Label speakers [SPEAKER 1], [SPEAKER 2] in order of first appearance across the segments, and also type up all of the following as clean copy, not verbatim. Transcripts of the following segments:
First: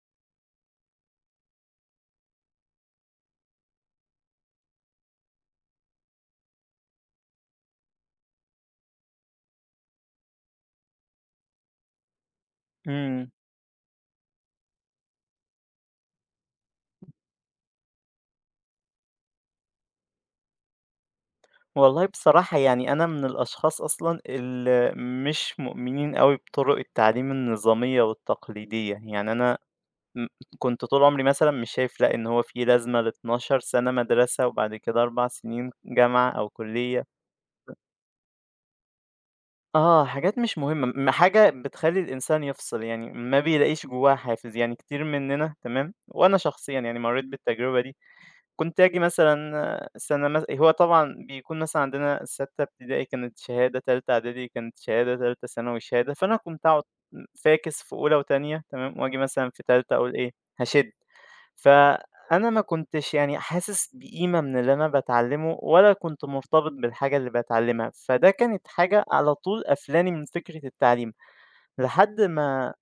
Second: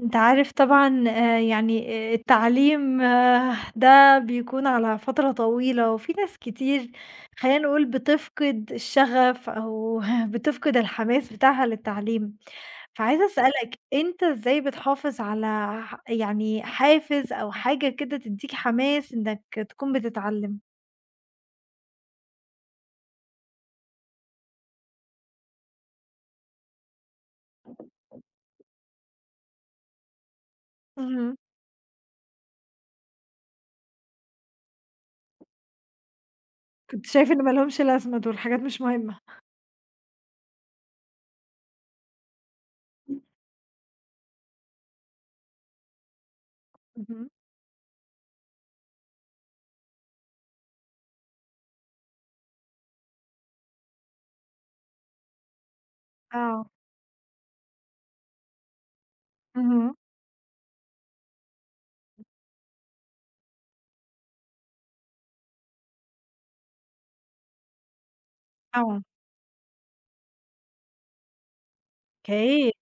[SPEAKER 1] أنت عارف طبعًا يعني التعليم ده بيكون على فترة طويلة، وفي ناس كتير خلّينا نقول بتفقد الشغف أو بتفقد الحماس بتاعها للتعليم، فعايزة
[SPEAKER 2] إمم.
[SPEAKER 1] أسألك أنت إزاي بتحافظ على يعني حافز أو حاجة كده تدّيك حماس إنك تكون بتتعلم؟
[SPEAKER 2] والله بصراحة يعني أنا من الأشخاص أصلًا اللي مش مؤمنين أوي بطرق التعليم النظامية والتقليدية. يعني أنا م كنت طول عمري
[SPEAKER 1] اهم.
[SPEAKER 2] مثلًا مش شايف لأ، إن هو في لازمة ل12 سَنة مدرسة وبعد كده 4 سنين جامعة أو كُلّية.
[SPEAKER 1] كنت شايف إن ما لهمش لازمة دول، حاجات مش مهمة.
[SPEAKER 2] آه، حاجات مش مهمة، حاجة بتخلّي الإنسان يفصل، يعني ما بيلاقيش جوّاها حافز. يعني كتير مننا تمام، وأنا شخصيًا يعني مرّيت
[SPEAKER 1] اهم.
[SPEAKER 2] بالتجربة دي. كنت آجي مثلًا سَنة هو طبعًا بيكون مثلًا عندنا سَتّة ابتدائي كانت شهادة، تالتة إعدادي كانت شهادة، تالتة ثانوي شهادة، فأنا كنت
[SPEAKER 1] آه.
[SPEAKER 2] أقعد فاكس في أولى وتانية تمام، وآجي مثلًا في
[SPEAKER 1] اهم.
[SPEAKER 2] تالتة أقول إيه، هاشِد. فأنا ما كنتش يعني حاسس بقيمة من اللي أنا باتعلّمه ولا كنت مرتبط بالحاجة اللي باتعلّمها، فده كانت
[SPEAKER 1] آه.
[SPEAKER 2] حاجة على طول قافلاني من فكرة التعليم لحد
[SPEAKER 1] أوكي.
[SPEAKER 2] ما.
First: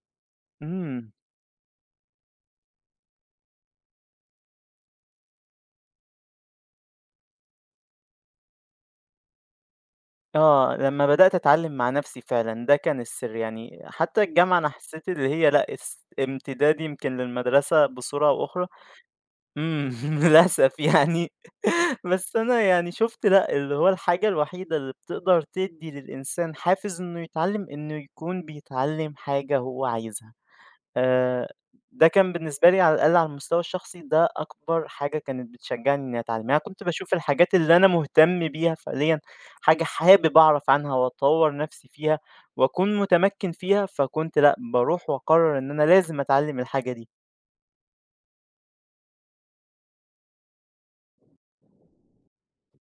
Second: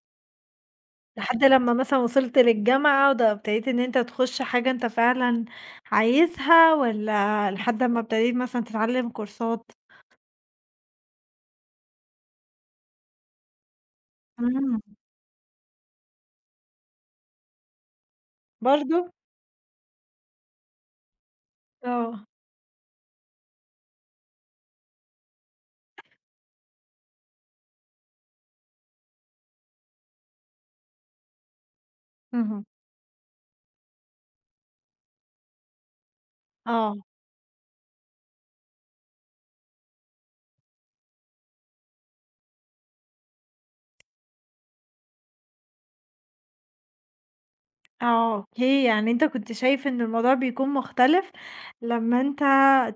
[SPEAKER 2] إمم.
[SPEAKER 1] لحد لمّا مثلًا وصلت للجامعة وده ابتديت إن أنت تخش حاجة أنت فعلًا عايزها والّا لحد أمّا ابتديت مثلًا تتعلم كورسات؟
[SPEAKER 2] آه، لمّا بدأت أتعلّم مع نَفْسي فعلًا، ده كان السِر، يعني حتى الجامعة أنا
[SPEAKER 1] إمم،
[SPEAKER 2] حسّيت اللي هي لأ امتداد يمكن للمدرسة بصورة أو أخرى،
[SPEAKER 1] برضه؟
[SPEAKER 2] إمم، للأسف يعني
[SPEAKER 1] آه.
[SPEAKER 2] بس أنا يعني شُفت لأ، اللي هو الحاجة الوحيدة اللي بتقدر تدّي للإنسان حافز إنه يتعلّم، إنه يكون بيتعلّم حاجة هو عايزها. آآ، ده كان
[SPEAKER 1] اهم.
[SPEAKER 2] بالنسبة لي على الأقل على المستوى الشخصي ده أكبر حاجة كانت بتشجّعني إنّي أتعلّمها، كنت
[SPEAKER 1] آه،
[SPEAKER 2] باشوف الحاجات اللي أنا مهتم بيها فعليًا، حاجة حابب أعرف عنها وأطوّر نَفْسي فيها وأكون متمكّن فيها، فكنت لأ، باروح وأقرّر إن أنا لازم أتعلّم الحاجة دي.
[SPEAKER 1] آه، أوكي، يعني أنت كنت شايف إن الموضوع بيكون مختلف لمّا أنت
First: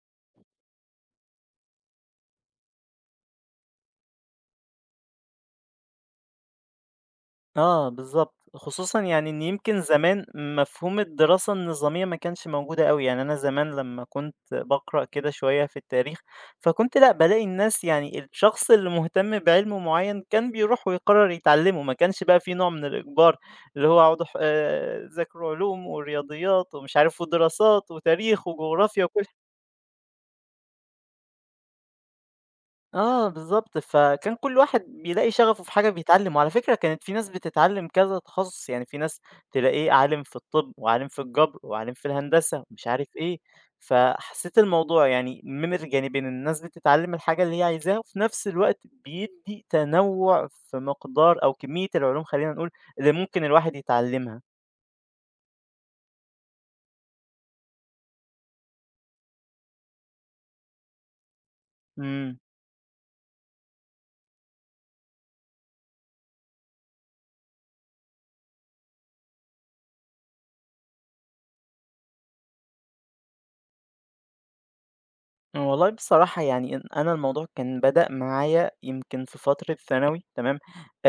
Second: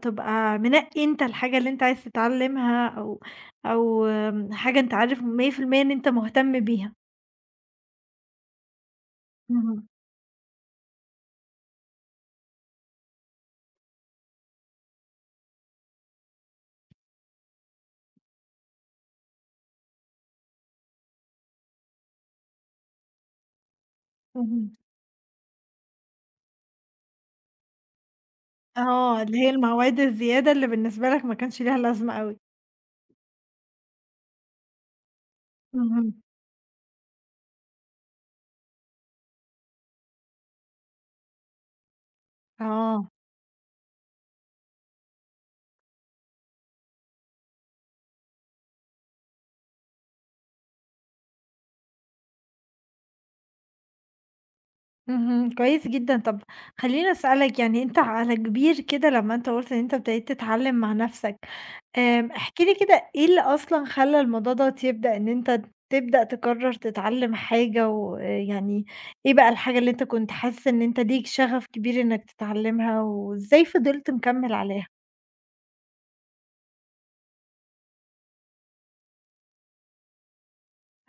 [SPEAKER 1] تبقى منقّي أنت الحاجة اللي أنت عايز تتعلمها أو حاجة أنت عارف 100% إن أنت مهتم بيها.
[SPEAKER 2] آه بالضبط، خصوصًا يعني إن
[SPEAKER 1] اهم،
[SPEAKER 2] يمكن زمان مفهوم الدراسة النظامية ما كانش موجودة أوي، يعني أنا زمان لمّا كنت باقرأ كده شوية في التاريخ، فكنت لأ بالاقي الناس يعني الشخص اللي مهتم بعلم معيّن كان بيروح ويقرر يتعلمه، ما كانش بقى في نوع من الإجبار، اللي هو اقعدوا ح
[SPEAKER 1] اهم.
[SPEAKER 2] ذاكروا علوم ورياضيات ومش عارف ودراسات وتاريخ وجغرافيا
[SPEAKER 1] آه،
[SPEAKER 2] وكل.
[SPEAKER 1] اللي هي المواد الزيادة اللي بالنسبة لك ما كانش ليها لازمة أوي.
[SPEAKER 2] آه بالضبط، فكان كل واحد بيلاقي شغفه في حاجة
[SPEAKER 1] اهم.
[SPEAKER 2] بيتعلّم، وعلى فكرة كانت في ناس بتتعلّم كذا تخصُّص، يعني في ناس تلاقيه عالِم في الطِب وعالِم في الجَبر وعالِم في الهندسة ومش عارف
[SPEAKER 1] آه،
[SPEAKER 2] إيه، فحسّيت الموضوع يعني مِمِر جانبين، الناس بتتعلّم الحاجة اللي هي عايزاها وفي نفس الوقت بيدّي تنوُّع في مقدار أو كمية العلوم خلّينا نقول اللي ممكن الواحد يتعلّمها.
[SPEAKER 1] اهم، كويس جدًا. طَب خلّيني أسألك يعني أنت على كبير كده لمّا أنت قُلت إن أنت ابتديت تتعلّم مع نَفْسك،
[SPEAKER 2] إمم.
[SPEAKER 1] احكِ لي كده إيه اللي أصلًا خلّى الموضوع دوّة يبدأ إن أنت تبدأ تقرّر تتعلّم حاجة ويعني إيه بقى الحاجة اللي أنت كنت حاسس إن أنت ليك شغف كبير إنّك تتعلّمها وإزاي فضلت مكمّل عليها؟
[SPEAKER 2] والله بصراحة يعني إن أنا الموضوع كان بدأ معايا يمكن في فترة ثانوي تمام.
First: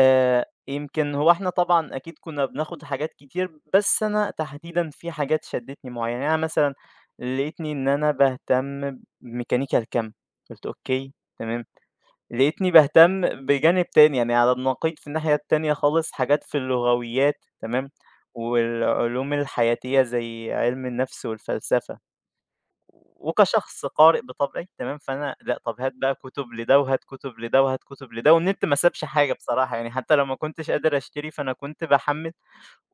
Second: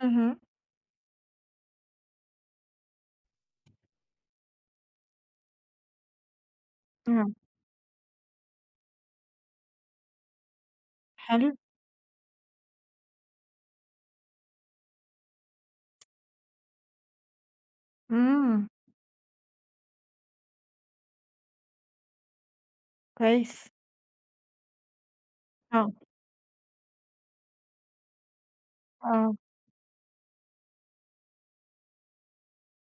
[SPEAKER 1] اهم.
[SPEAKER 2] يمكن هو احنا طبعا أكيد كنا بناخد حاجات كتير بس أنا تحديدا في حاجات شدتني معينة، يعني أنا مثلا
[SPEAKER 1] إمم،
[SPEAKER 2] لقيتني إن أنا بهتم بميكانيكا الكم، قلت أوكي
[SPEAKER 1] حلو،
[SPEAKER 2] تمام. لقيتني بهتم بجانب تاني يعني على النقيض في الناحية التانية خالص حاجات في اللغويات تمام،
[SPEAKER 1] إمم،
[SPEAKER 2] والعلوم الحياتية زي علم النفس والفلسفة.
[SPEAKER 1] كويس.
[SPEAKER 2] وكشخص قارئ بطبعي تمام، فأنا لأ طب هات
[SPEAKER 1] آه،
[SPEAKER 2] بقى كُتب لده، وهات كُتب لده، وهات كُتب لده، والنت ما سابش حاجة
[SPEAKER 1] آه.
[SPEAKER 2] بصراحة، يعني حتى لو ما كنتش قادر أشتري فأنا كنت باحمّل،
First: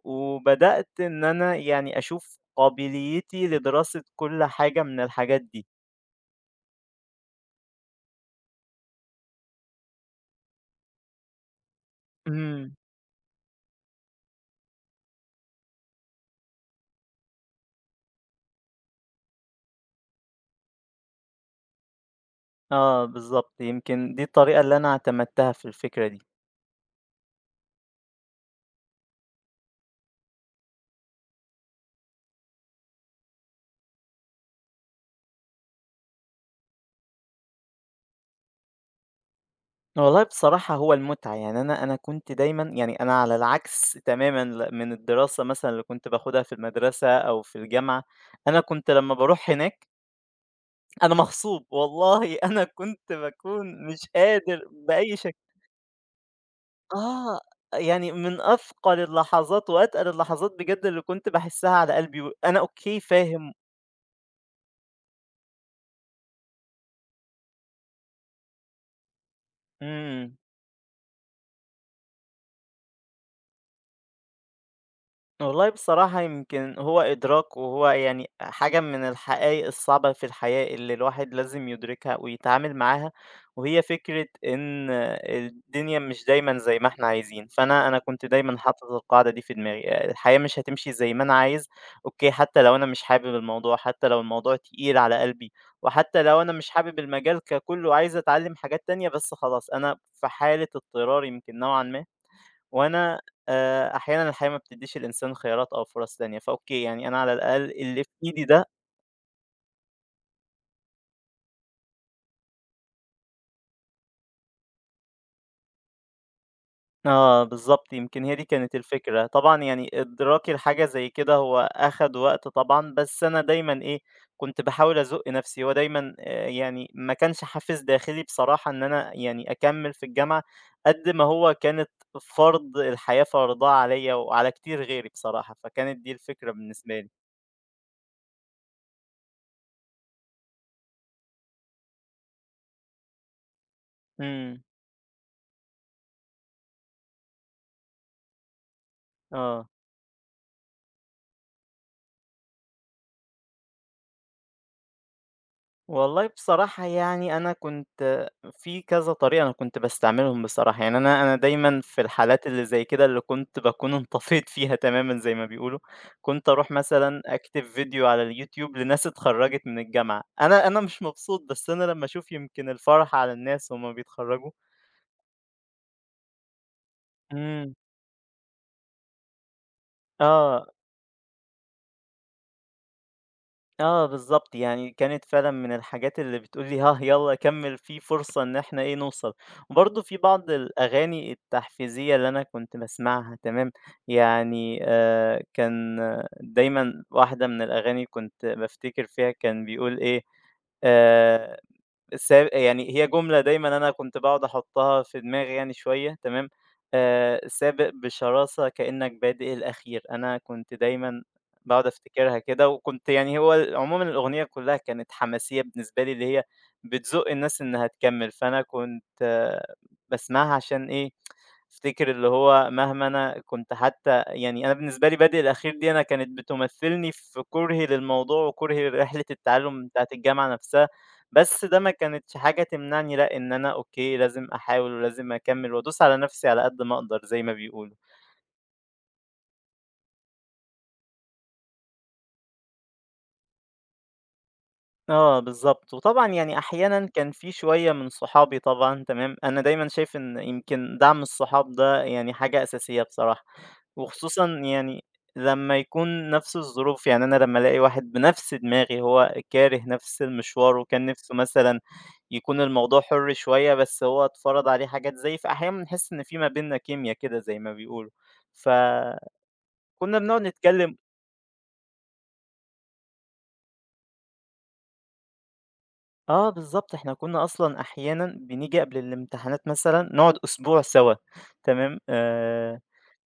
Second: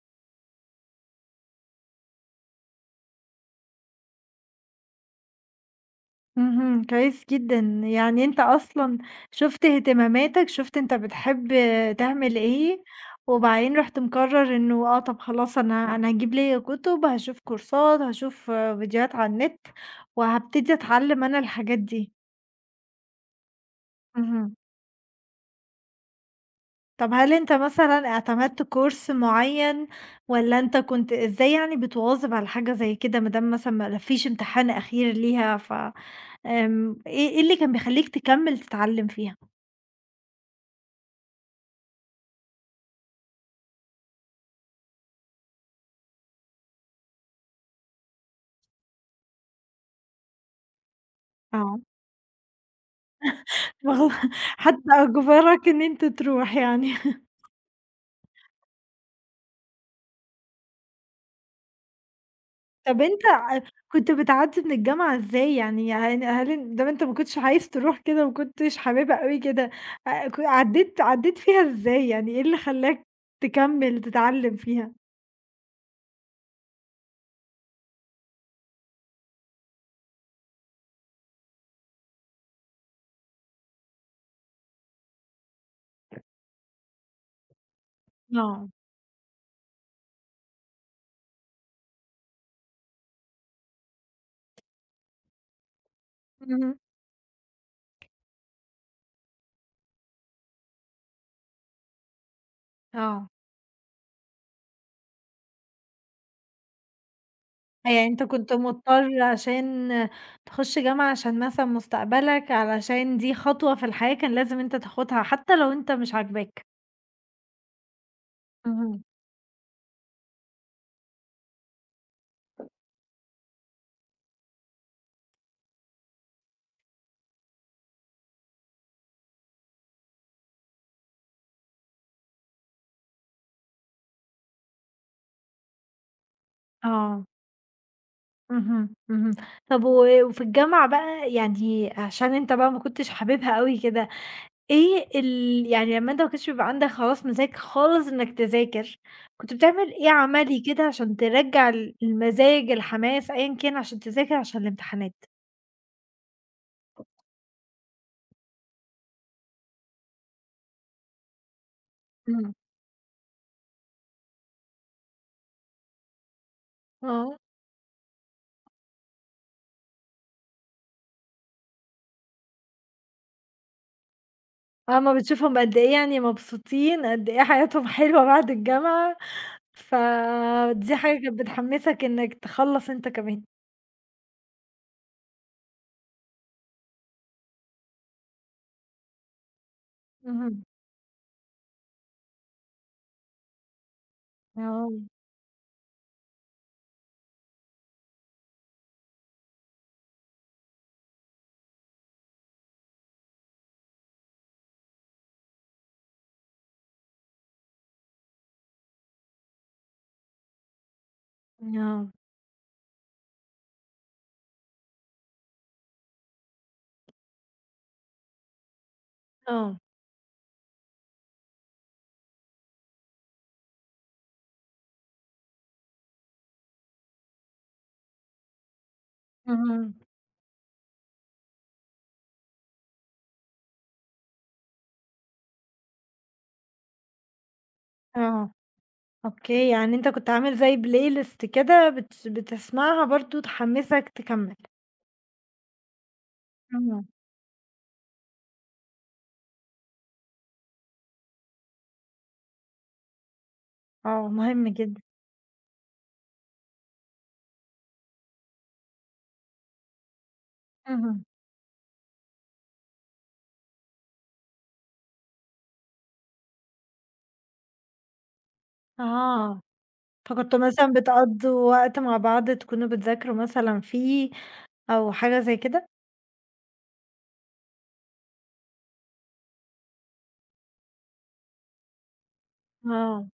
[SPEAKER 2] وبدأت إن أنا يعني أشوف قابليتي لدراسة كل حاجة من الحاجات دي.
[SPEAKER 1] اهم، كويس جدًا، يعني أنت أصلًا شُفت اهتماماتك، شُفت أنت بتحب تعمل
[SPEAKER 2] إمم.
[SPEAKER 1] إيه، وبعدين رُحت مقرّر إنه طب خلاص أنا هاجيب ليّا كُتب، هاشوف كورسات، هاشوف فيديوهات على النت، وهابتدي أتعلّم أنا الحاجات دي.
[SPEAKER 2] آه بالضبط، يمكن دي
[SPEAKER 1] اهم،
[SPEAKER 2] الطريقة اللي أنا اعتمدتها في الفكرة دي.
[SPEAKER 1] طب هل أنت مثلًا اعتمدت كورس معيّن، والّا أنت كنت إزاي يعني بتواظب على حاجة زي كده، ما دام مثلًا ما فيش امتحان أخير ليها، ف آمم، إيه اللي كان بيخلّيك تكمّل تتعلّم فيها؟
[SPEAKER 2] والله بصراحة هو المتعة، يعني أنا كنت دايمًا، يعني أنا على العكس تمامًا من الدراسة مثلًا اللي كنت باخدها في المدرسة أو في الجامعة، أنا كنت لمّا باروح هناك أنا مغصوب،
[SPEAKER 1] آه.
[SPEAKER 2] والله أنا كنت باكون مش
[SPEAKER 1] والله
[SPEAKER 2] قادر
[SPEAKER 1] حتى
[SPEAKER 2] بأي شكل.
[SPEAKER 1] أجبرك إن أنت تروح يعني.
[SPEAKER 2] آه، يعني من أثقل اللحظات وأتقل اللحظات بجد اللي كنت باحسها على قلبي، وأنا أوكي
[SPEAKER 1] طب أنت
[SPEAKER 2] فاهم.
[SPEAKER 1] ع كنت بتعدّي من الجامعة إزاي يعني؟ يعني هل إن طب أنت ما كنتش عايز تروح كده، ما كنتش حاببها أوي كده،
[SPEAKER 2] إمم.
[SPEAKER 1] ك عدّيت فيها إزاي يعني، إيه اللي خلّاك تكمّل تتعلّم فيها؟
[SPEAKER 2] والله بصراحة يمكن هو إدراك، وهو يعني حاجة من الحقائق الصعبة في الحياة اللي الواحد لازم يدركها ويتعامل معاها، وهي فكرة إن الدنيا مش دايما زي ما احنا عايزين. فأنا كنت دايما
[SPEAKER 1] آه.
[SPEAKER 2] حاطط القاعدة دي في دماغي، الحياة مش هتمشي زي ما أنا عايز. أوكي حتى لو أنا مش حابب الموضوع، حتى لو الموضوع تقيل على قلبي، وحتى لو أنا مش
[SPEAKER 1] اهم.
[SPEAKER 2] حابب المجال ككله وعايز أتعلم حاجات تانية، بس خلاص أنا في حالة اضطرار يمكن نوعا ما. وأنا
[SPEAKER 1] آه.
[SPEAKER 2] أحيانًا الحياة ما بتدّيش الإنسان خيارات أو فرص تانية، فأوكي، يعني أنا على الأقل اللي
[SPEAKER 1] يعني
[SPEAKER 2] في
[SPEAKER 1] أنت
[SPEAKER 2] إيدي
[SPEAKER 1] كنت
[SPEAKER 2] ده.
[SPEAKER 1] مضطر عشان تخُش جامعة عشان مثلًا مستقبلك، علشان دي خطوة في الحياة كان لازم أنت تاخدها حتى لو أنت مش عاجباك.
[SPEAKER 2] آه، بالضبط، يمكن هي دي كانت
[SPEAKER 1] اهم.
[SPEAKER 2] الفكرة. طبعًا يعني إدراكي لحاجة زي كده هو أخَد وقت طبعًا، بس أنا دايمًا إيه، كنت باحاول أزُق نَفْسي، هو دايمًا يعني ما كانش حافز داخلي بصراحة إن أنا يعني أكمِّل في الجامعة قد ما هو كانت فرض الحياة فرضاه عليّا وعلى كتير غيري بصراحة، فكانت دي الفكرة بالنسبة لي.
[SPEAKER 1] آه. اهم، اهم. طب و وفي الجامعة بقى يعني عشان أنت بقى ما كنتش حاببها أوي كده،
[SPEAKER 2] إمم،
[SPEAKER 1] إيه يعني لمّا أنت ما كانش بيبقى عندك خلاص مزاج خالص إنك تذاكر، كنت
[SPEAKER 2] آه.
[SPEAKER 1] بتعمل إيه عملي كده عشان ترجّع المزاج، الحماس، أيًا كان عشان تذاكر عشان الامتحانات؟
[SPEAKER 2] والله بصراحة يعني أنا كنت في كذا طريقة أنا كنت باستعملهم بصراحة، يعني أنا دايمًا في الحالات
[SPEAKER 1] إمم.
[SPEAKER 2] اللي زي كده اللي كنت باكون انطفيت فيها تمامًا زي ما بيقولوا، كنت أروح مثلًا
[SPEAKER 1] آه،
[SPEAKER 2] أكتب فيديو على اليوتيوب لناس اتخرجت من الجامعة، أنا مش مبسوط بس أنا لما أشوف يمكن الفرح على الناس وهُم بيتخرجوا.
[SPEAKER 1] أمّا بتشوفهم قد إيه يعني مبسوطين، قد إيه
[SPEAKER 2] إمم.
[SPEAKER 1] حياتهم حلوة بعد الجامعة،
[SPEAKER 2] آه.
[SPEAKER 1] فدي حاجة كانت بتحمّسك إنك تخلّص أنت كمان.
[SPEAKER 2] آه بالضبط، يعني كانت فعلًا من الحاجات اللي بتقول لي ها يالّا كمّل، في فرصة إن إحنا إيه نوصل. وبرضه في بعض
[SPEAKER 1] اهم،
[SPEAKER 2] الأغاني التحفيزية اللي أنا كنت باسمعها تمام، يعني
[SPEAKER 1] آه،
[SPEAKER 2] كان آه، دايمًا واحدة من الأغاني كنت بافتكر فيها كان بيقول إيه. آآ س يعني هي جملة دايمًا أنا كنت باقعد أحطها في دماغي يعني شوية تمام، سابق بشراسة كأنك بادئ الأخير، أنا كنت دايمًا باقعد
[SPEAKER 1] آه،
[SPEAKER 2] أفتكرها كده، وكنت يعني هو عمومًا الأغنية كلها كانت حماسية بالنسبة لي، اللي هي بتزُق الناس إنها تكمّل، فأنا كنت
[SPEAKER 1] آه،
[SPEAKER 2] باسمعها عشان إيه أفتكر اللي هو مهما أنا كنت حتى، يعني أنا بالنسبة لي بادئ الأخير دي أنا كانت بتمثّلني في كُرهي للموضوع وكُرهي لرحلة التعلُّم
[SPEAKER 1] اهم.
[SPEAKER 2] بتاعة الجامعة نَفْسها، بس ده ما كانتش حاجة تمنعني لأ، إن أنا أوكي لازم أحاول ولازم أكمّل وأدوس على نَفْسي على قد ما أقدر زي ما بيقولوا.
[SPEAKER 1] آه، أوكي، يعني أنت كنت عامل زي playlist كده بتسمعها برضه تحمّسك تكمّل.
[SPEAKER 2] آه بالضبط، وطبعًا يعني
[SPEAKER 1] إمم،
[SPEAKER 2] أحيانًا كان في شوية من صحابي طبعًا تمام، أنا دايمًا شايف إن يمكن دعم الصحاب ده يعني حاجة أساسية بصراحة،
[SPEAKER 1] آه،
[SPEAKER 2] وخصوصًا
[SPEAKER 1] مهم جدًا.
[SPEAKER 2] يعني لمّا يكون نفس الظروف، يعني أنا لمّا ألاقي واحد بنفس دماغي هو كاره نفس المشوار وكان
[SPEAKER 1] اهم،
[SPEAKER 2] نفسه مثلًا يكون الموضوع حُر شوية، بس هو اتفرض عليه حاجات زيي، فأحيانًا بنحس إن في ما بيننا كيميا كده زي ما بيقولوا، فكنا
[SPEAKER 1] آه،
[SPEAKER 2] بنقعد
[SPEAKER 1] فكنتوا مثلًا
[SPEAKER 2] نتكلم.
[SPEAKER 1] بتقضّوا وقت مع بعض تكونوا بتذاكروا مثلًا فيه أو حاجة زي كده؟
[SPEAKER 2] آه بالضبط، إحنا كنا أصلًا أحيانًا بنيجي قبل الامتحانات مثلًا نقعد أسبوع سوا، تمام،
[SPEAKER 1] آه،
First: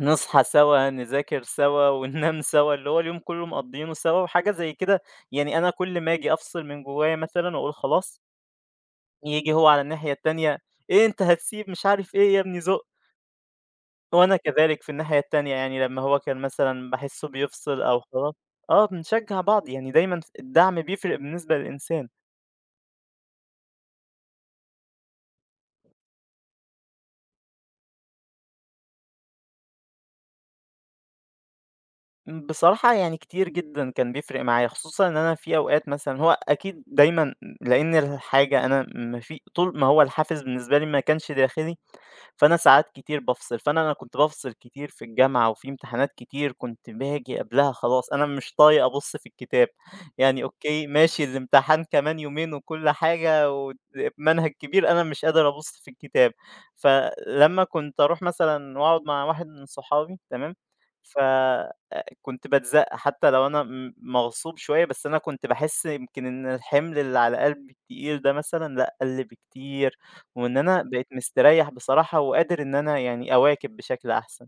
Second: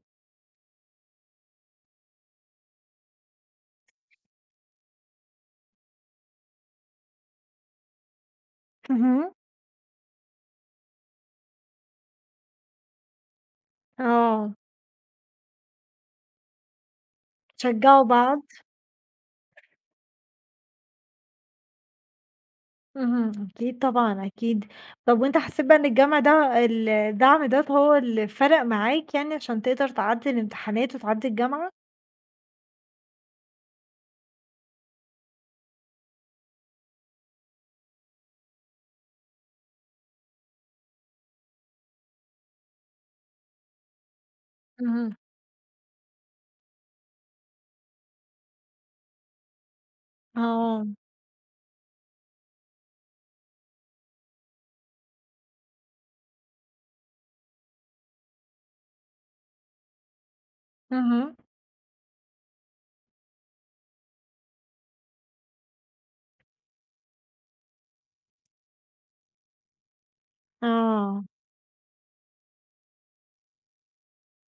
[SPEAKER 2] نصحى سوا، نذاكر سوا، وننام سوا، اللي هو اليوم كله مقضيينه سوا، وحاجة زي كده. يعني أنا كل ما آجي أفصل من جوايا مثلًا وأقول خلاص،
[SPEAKER 1] اهم،
[SPEAKER 2] ييجي هو على الناحية التانية، إيه أنت هتسيب مش عارف إيه يا ابني زُق، وأنا
[SPEAKER 1] آه،
[SPEAKER 2] كذلك في الناحية التانية، يعني لمّا هو كان مثلًا باحسه بيفصل أو
[SPEAKER 1] تشجّعوا
[SPEAKER 2] خلاص.
[SPEAKER 1] بعض،
[SPEAKER 2] آه بنشجع بعض، يعني دايمًا الدعم بيفرق بالنسبة للإنسان.
[SPEAKER 1] اهم، أكيد طبعًا، أكيد. طَب وأنت حسّيت بقى إن الجمع ده الدعم ده هو اللي فرق معاك يعني عشان تقدر تعدّي الامتحانات وتعدّي الجامعة؟
[SPEAKER 2] إمم، بصراحة يعني كتير جدًا كان بيفرق معايا، خصوصًا إن أنا في أوقات مثلًا هو أكيد دايمًا. لإن الحاجة أنا ما في طول ما هو الحافز بالنسبة لي ما كانش داخلي، فأنا ساعات كتير بافصل، فأنا كنت بافصل كتير في
[SPEAKER 1] اهم،
[SPEAKER 2] الجامعة وفي امتحانات كتير كنت باجي قبلها خلاص أنا مش طايق أبُص في الكتاب، يعني أوكي
[SPEAKER 1] آه،
[SPEAKER 2] ماشي الامتحان كمان يومين وكل حاجة ومنهج كبير، أنا مش قادر أبُص في الكتاب. فلمّا كنت أروح مثلًا وأقعد مع واحد من صحابي تمام، ف
[SPEAKER 1] اهم.
[SPEAKER 2] كنت باتزق حتى لو أنا مغصوب شوية، بس أنا كنت باحس يمكن إن الحمل اللي على قلبي التقيل ده مثلًا لأ قَل بكتير. وإن أنا بقيت
[SPEAKER 1] آه،
[SPEAKER 2] مستريّح بصراحة وقادر إن أنا يعني أواكب بشكل أحسن.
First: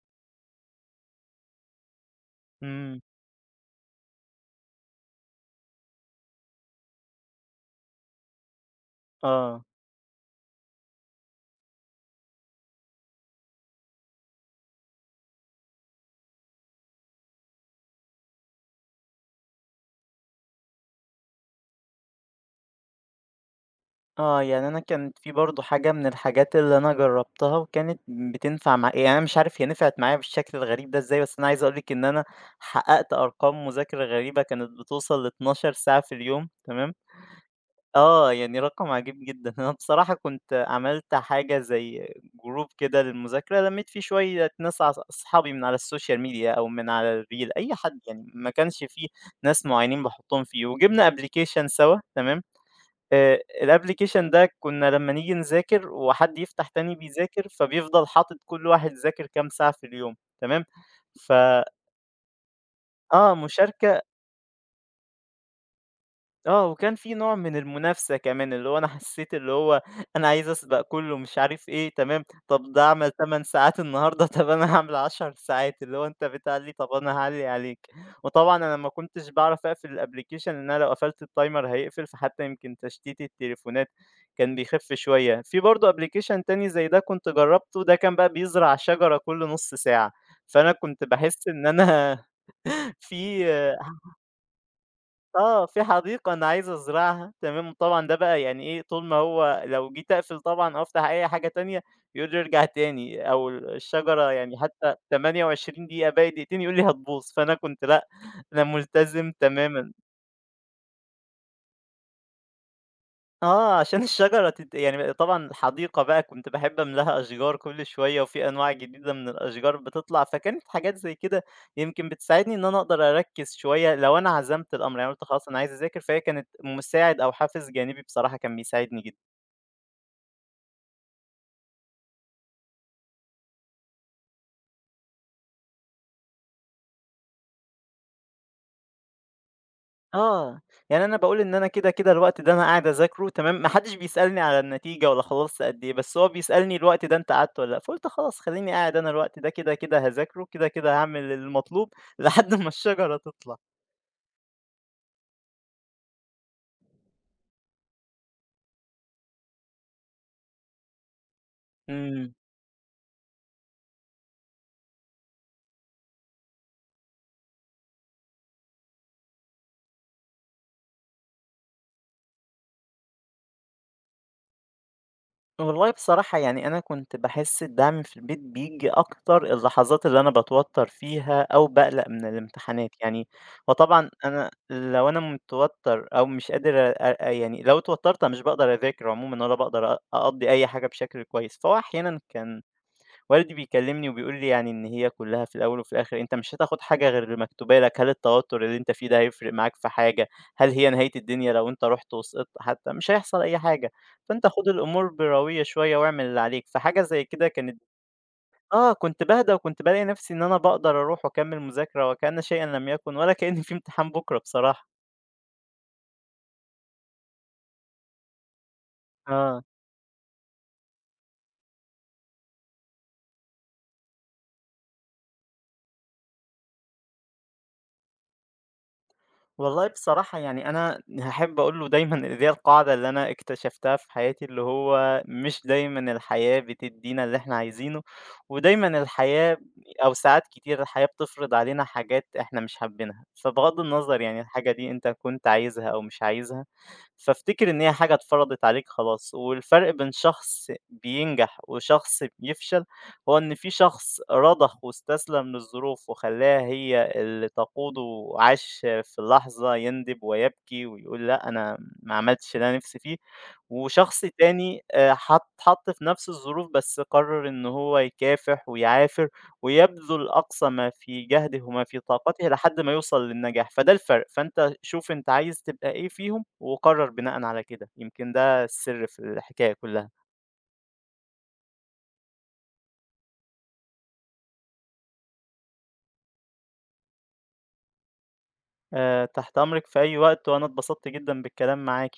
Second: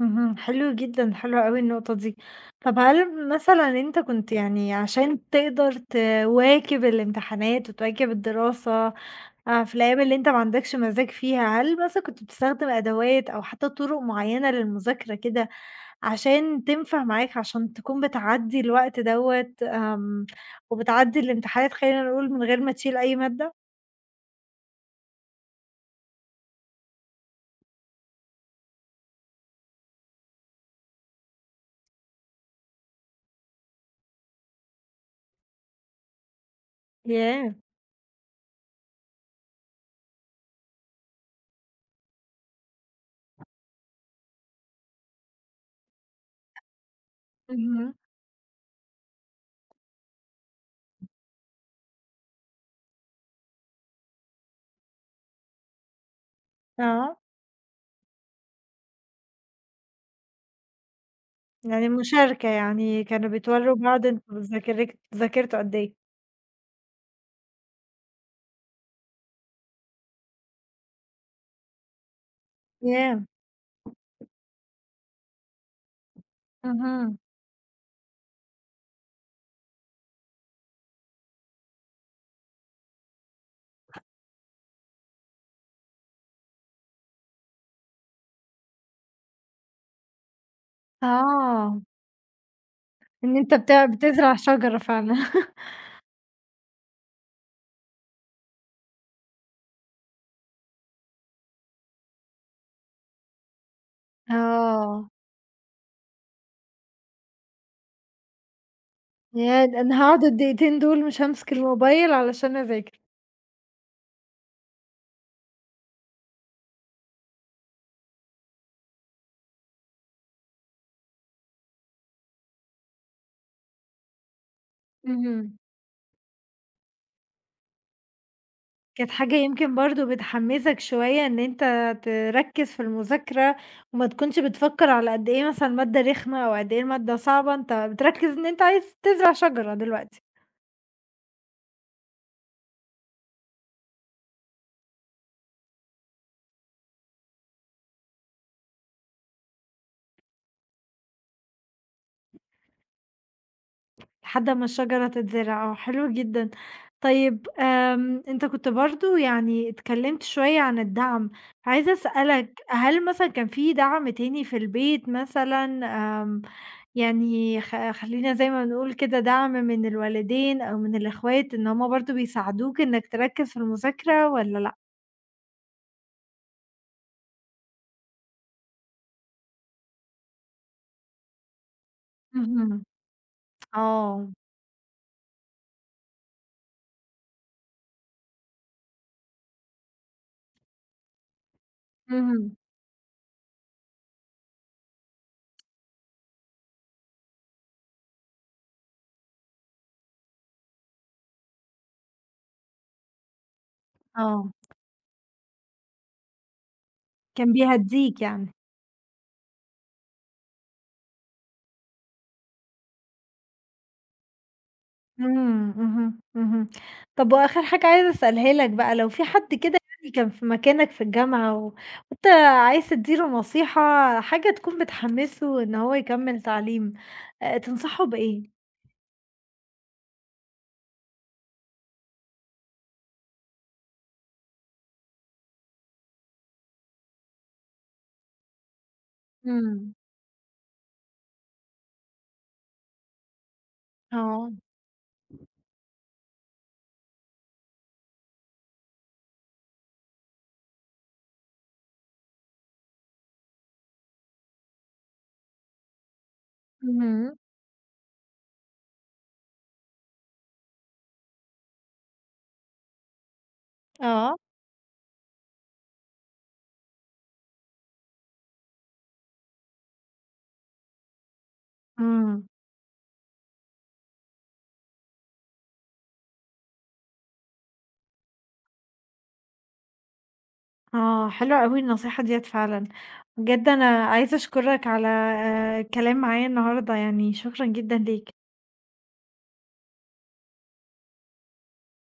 [SPEAKER 1] اهم، حلو جدًا، حلوة أوي النقطة دي. طب
[SPEAKER 2] إمم،
[SPEAKER 1] هل مثلًا أنت كنت يعني عشان تقدر تواكب الامتحانات وتواكب الدراسة
[SPEAKER 2] آه،
[SPEAKER 1] في الأيام اللي أنت ما عندكش مزاج فيها، هل مثلًا كنت بتستخدم أدوات أو حتى طرق معينة للمذاكرة كده عشان تنفع معاك، عشان تكون بتعدّي الوقت دوّة وبتعدّي الامتحانات خلّينا نقول من غير ما تشيل أي مادة؟
[SPEAKER 2] آه، يعني أنا كانت في برضه حاجة من الحاجات اللي أنا جرّبتها وكانت بتنفع مع، يعني أنا مش عارف هي نفعت معايا بالشكل الغريب ده إزاي، بس أنا عايز أقول لِك إن أنا حققت أرقام مذاكرة غريبة كانت بتوصل ل12 ساعة في اليوم، تمام؟
[SPEAKER 1] ياه!
[SPEAKER 2] آه، يعني رقم عجيب جدًا. أنا بصراحة كنت عملت حاجة زي جروب كده للمذاكرة، لمّيت فيه شوية ناس أصحابي من على السوشيال ميديا أو من على الريل، أي
[SPEAKER 1] اهم،
[SPEAKER 2] حد يعني، ما كانش فيه ناس معينين باحطهم فيه، وجِبنا application سوا تمام، آآ الapplication ده كنا لمّا نيجي نذاكر وحد يفتح تاني
[SPEAKER 1] آه.
[SPEAKER 2] بيذاكر، فبيفضل حاطط كل واحد ذاكر كام ساعة في اليوم تمام، ف
[SPEAKER 1] يعني مشاركة، يعني كانوا
[SPEAKER 2] آه،
[SPEAKER 1] بيتورّوا
[SPEAKER 2] مشاركة
[SPEAKER 1] بعض أنتم ذاكرتوا قد إيه؟
[SPEAKER 2] آه، وكان في نوع من المنافسة كمان، اللي هو أنا حسيت اللي هو أنا عايز أسبق كُلّه مش عارف إيه، تمام، طَب ده عمل
[SPEAKER 1] ياه!
[SPEAKER 2] 8 ساعات النهارده، طَب أنا هاعمل 10 ساعات، اللي هو أنت بتعلّي، طَب أنا
[SPEAKER 1] اهم.
[SPEAKER 2] هاعلّي عليك. وطبعًا أنا ما كنتش باعرف أقفل الapplication، إن أنا لو قفلت الtimer هيقفل، فحتى يمكن تشتيت التليفونات كان بيخف شوية. في برضه application تاني زي ده كنت جرّبته، ده كان بقى بيزرع شجرة كُلّ نُص ساعة، فأنا كنت باحس إن
[SPEAKER 1] آه،
[SPEAKER 2] أنا في.
[SPEAKER 1] إن أنت بتزرع شجرة فعلًا.
[SPEAKER 2] آه، في حديقة أنا عايز أزرعها، تمام، طبعًا ده بقى يعني إيه، طول ما هو لو جيت أقفل طبعًا أو أفتح أي حاجة تانية، يقول لي ارجع تاني أو الشجرة، يعني حتى
[SPEAKER 1] آه،
[SPEAKER 2] 28 دقيقة باقي دقيقتين يقول لي هتبوظ، فأنا كنت لأ، أنا ملتزم
[SPEAKER 1] ياه! ده
[SPEAKER 2] تمامًا.
[SPEAKER 1] أنا هاقعد الدقيقتين دول مش هامسك الموبايل علشان أذاكر.
[SPEAKER 2] آه، عشان الشجرة يعني طبعًا الحديقة بقى كنت باحب أملاها أشجار كل شوية، وفي أنواع جديدة من الأشجار بتطلع، فكانت حاجات زي كده يمكن بتساعدني إن أنا أقدر أركّز شوية لو أنا عزمت الأمر، يعني قُلت خلاص أنا
[SPEAKER 1] اهم.
[SPEAKER 2] عايز أذاكر، فهي كانت مساعد أو حافز جانبي بصراحة كان بيساعدني
[SPEAKER 1] كانت
[SPEAKER 2] جدًا.
[SPEAKER 1] حاجة يمكن برضه بتحمّسك شوية إن أنت تركّز في المذاكرة، وما تكونش بتفكّر على قد إيه مثلًا المادة رخمة أو قد إيه المادة صعبة، أنت بتركّز إن أنت عايز تزرع شجرة دلوقتي.
[SPEAKER 2] آه، يعني أنا باقول إن أنا كده، كده الوقت ده أنا قاعد أذاكره تمام، ما حدش بيسألني على النتيجة ولا خلصت قد إيه، بس هو بيسألني الوقت ده أنت قعدت والّا لأ، فقُلت خلاص خلّيني قاعد أنا الوقت ده كده، كده هاذاكره، كده، كده هاعمل المطلوب لحد ما الشجرة تطلع.
[SPEAKER 1] لحد أمّا الشجرة تتزرع آه، حلو جدًا. طيب أنت كنت برضه يعني اتكلّمت شوية عن الدعم، عايزة
[SPEAKER 2] إمم.
[SPEAKER 1] أسألك هل مثلًا كان في دعم تاني في البيت مثلًا يعني خلّينا زي ما بنقول كده دعم من الوالدين أو من الإخوات إن هُم برضه بيساعدوك إنك تركّز في المذاكرة والّا لأ؟
[SPEAKER 2] والله بصراحة يعني أنا كنت باحس الدعم في البيت بييجي أكتر اللحظات اللي أنا باتوتّر فيها أو باقلق من
[SPEAKER 1] اهم،
[SPEAKER 2] الامتحانات يعني، وطبعًا
[SPEAKER 1] آه،
[SPEAKER 2] أنا لو أنا متوتّر أو مش قادر يعني لو اتوتّرت أنا مش باقدر أذاكر عمومًا ولا باقدر أقضّي أي حاجة بشكل كويس، فهو أحيانًا
[SPEAKER 1] اهم،
[SPEAKER 2] كان والدي بيكلمني وبيقول لي، يعني إن هي كلها في الأول وفي الآخر أنت مش هتاخد حاجة غير اللي مكتوبة لك، هل التوتر اللي أنت فيه ده هيفرق معاك في حاجة؟ هل هي نهاية الدنيا لو أنت رُحت وسقطت حتى؟ مش هيحصل أي حاجة، فأنت
[SPEAKER 1] آه.
[SPEAKER 2] خُد الأمور بروية شوية واعمل اللي عليك، فحاجة زي كده
[SPEAKER 1] كان
[SPEAKER 2] كانت.
[SPEAKER 1] بيهدّيك يعني.
[SPEAKER 2] آه، كنت باهدى وكنت بالاقي نفسي إن أنا باقدر أروح وأكمّل مذاكرة وكأن شيئًا لم يكن ولا كأن في امتحان بكرة بصراحة.
[SPEAKER 1] إمم، اهم، اهم. طب وآخر حاجة عايزة أسألها لك بقى، لو في حد
[SPEAKER 2] آه.
[SPEAKER 1] كده يعني كان في مكانك في الجامعة وأنت عايز تدّيله نصيحة، حاجة تكون بتحمّسه إن هو يكمّل تعليم، تنصحه بإيه؟
[SPEAKER 2] والله بصراحة يعني أنا هاحب أقول له دايمًا إن دي القاعدة اللي أنا اكتشفتها في حياتي، اللي هو مش دايمًا الحياة بتدّينا اللي إحنا عايزينه، ودايمًا الحياة
[SPEAKER 1] إمم،
[SPEAKER 2] أو ساعات كتير الحياة بتفرض علينا حاجات إحنا مش حابينها، فبغض النظر يعني
[SPEAKER 1] آه،
[SPEAKER 2] الحاجة دي أنت كنت عايزها أو مش عايزها، فافتكر إن هي حاجة اتفرضت عليك خلاص، والفرق بين شخص بينجح وشخص بيفشل هو إن في شخص رضخ واستسلم للظروف وخلّاها هي
[SPEAKER 1] اهم،
[SPEAKER 2] اللي تقوده، وعاش في اللحظة، يندب ويبكي ويقول لأ، أنا ما عملتش اللي أنا نفسي فيه، وشخص
[SPEAKER 1] آه،
[SPEAKER 2] تاني حَط اتحط في نفس الظروف بس قرر إن هو يكافح ويعافر، ويبذل أقصى ما في جهده وما في
[SPEAKER 1] إمم،
[SPEAKER 2] طاقته لحد ما يوصل للنجاح، فده الفرق، فأنت شوف أنت عايز تبقى إيه فيهم وقرر بناءً على كده، يمكن ده السر في الحكاية كلها.
[SPEAKER 1] آه، حلوة أوي النصيحة ديّة فعلًا. بجد أنا عايزة أشكرك على الكلام معايا النهارده يعني، شكرًا جدًا ليك.
[SPEAKER 2] تحت أمرِك في أي وقت، وأنا اتبسطت جدًا بالكلام معاكِ.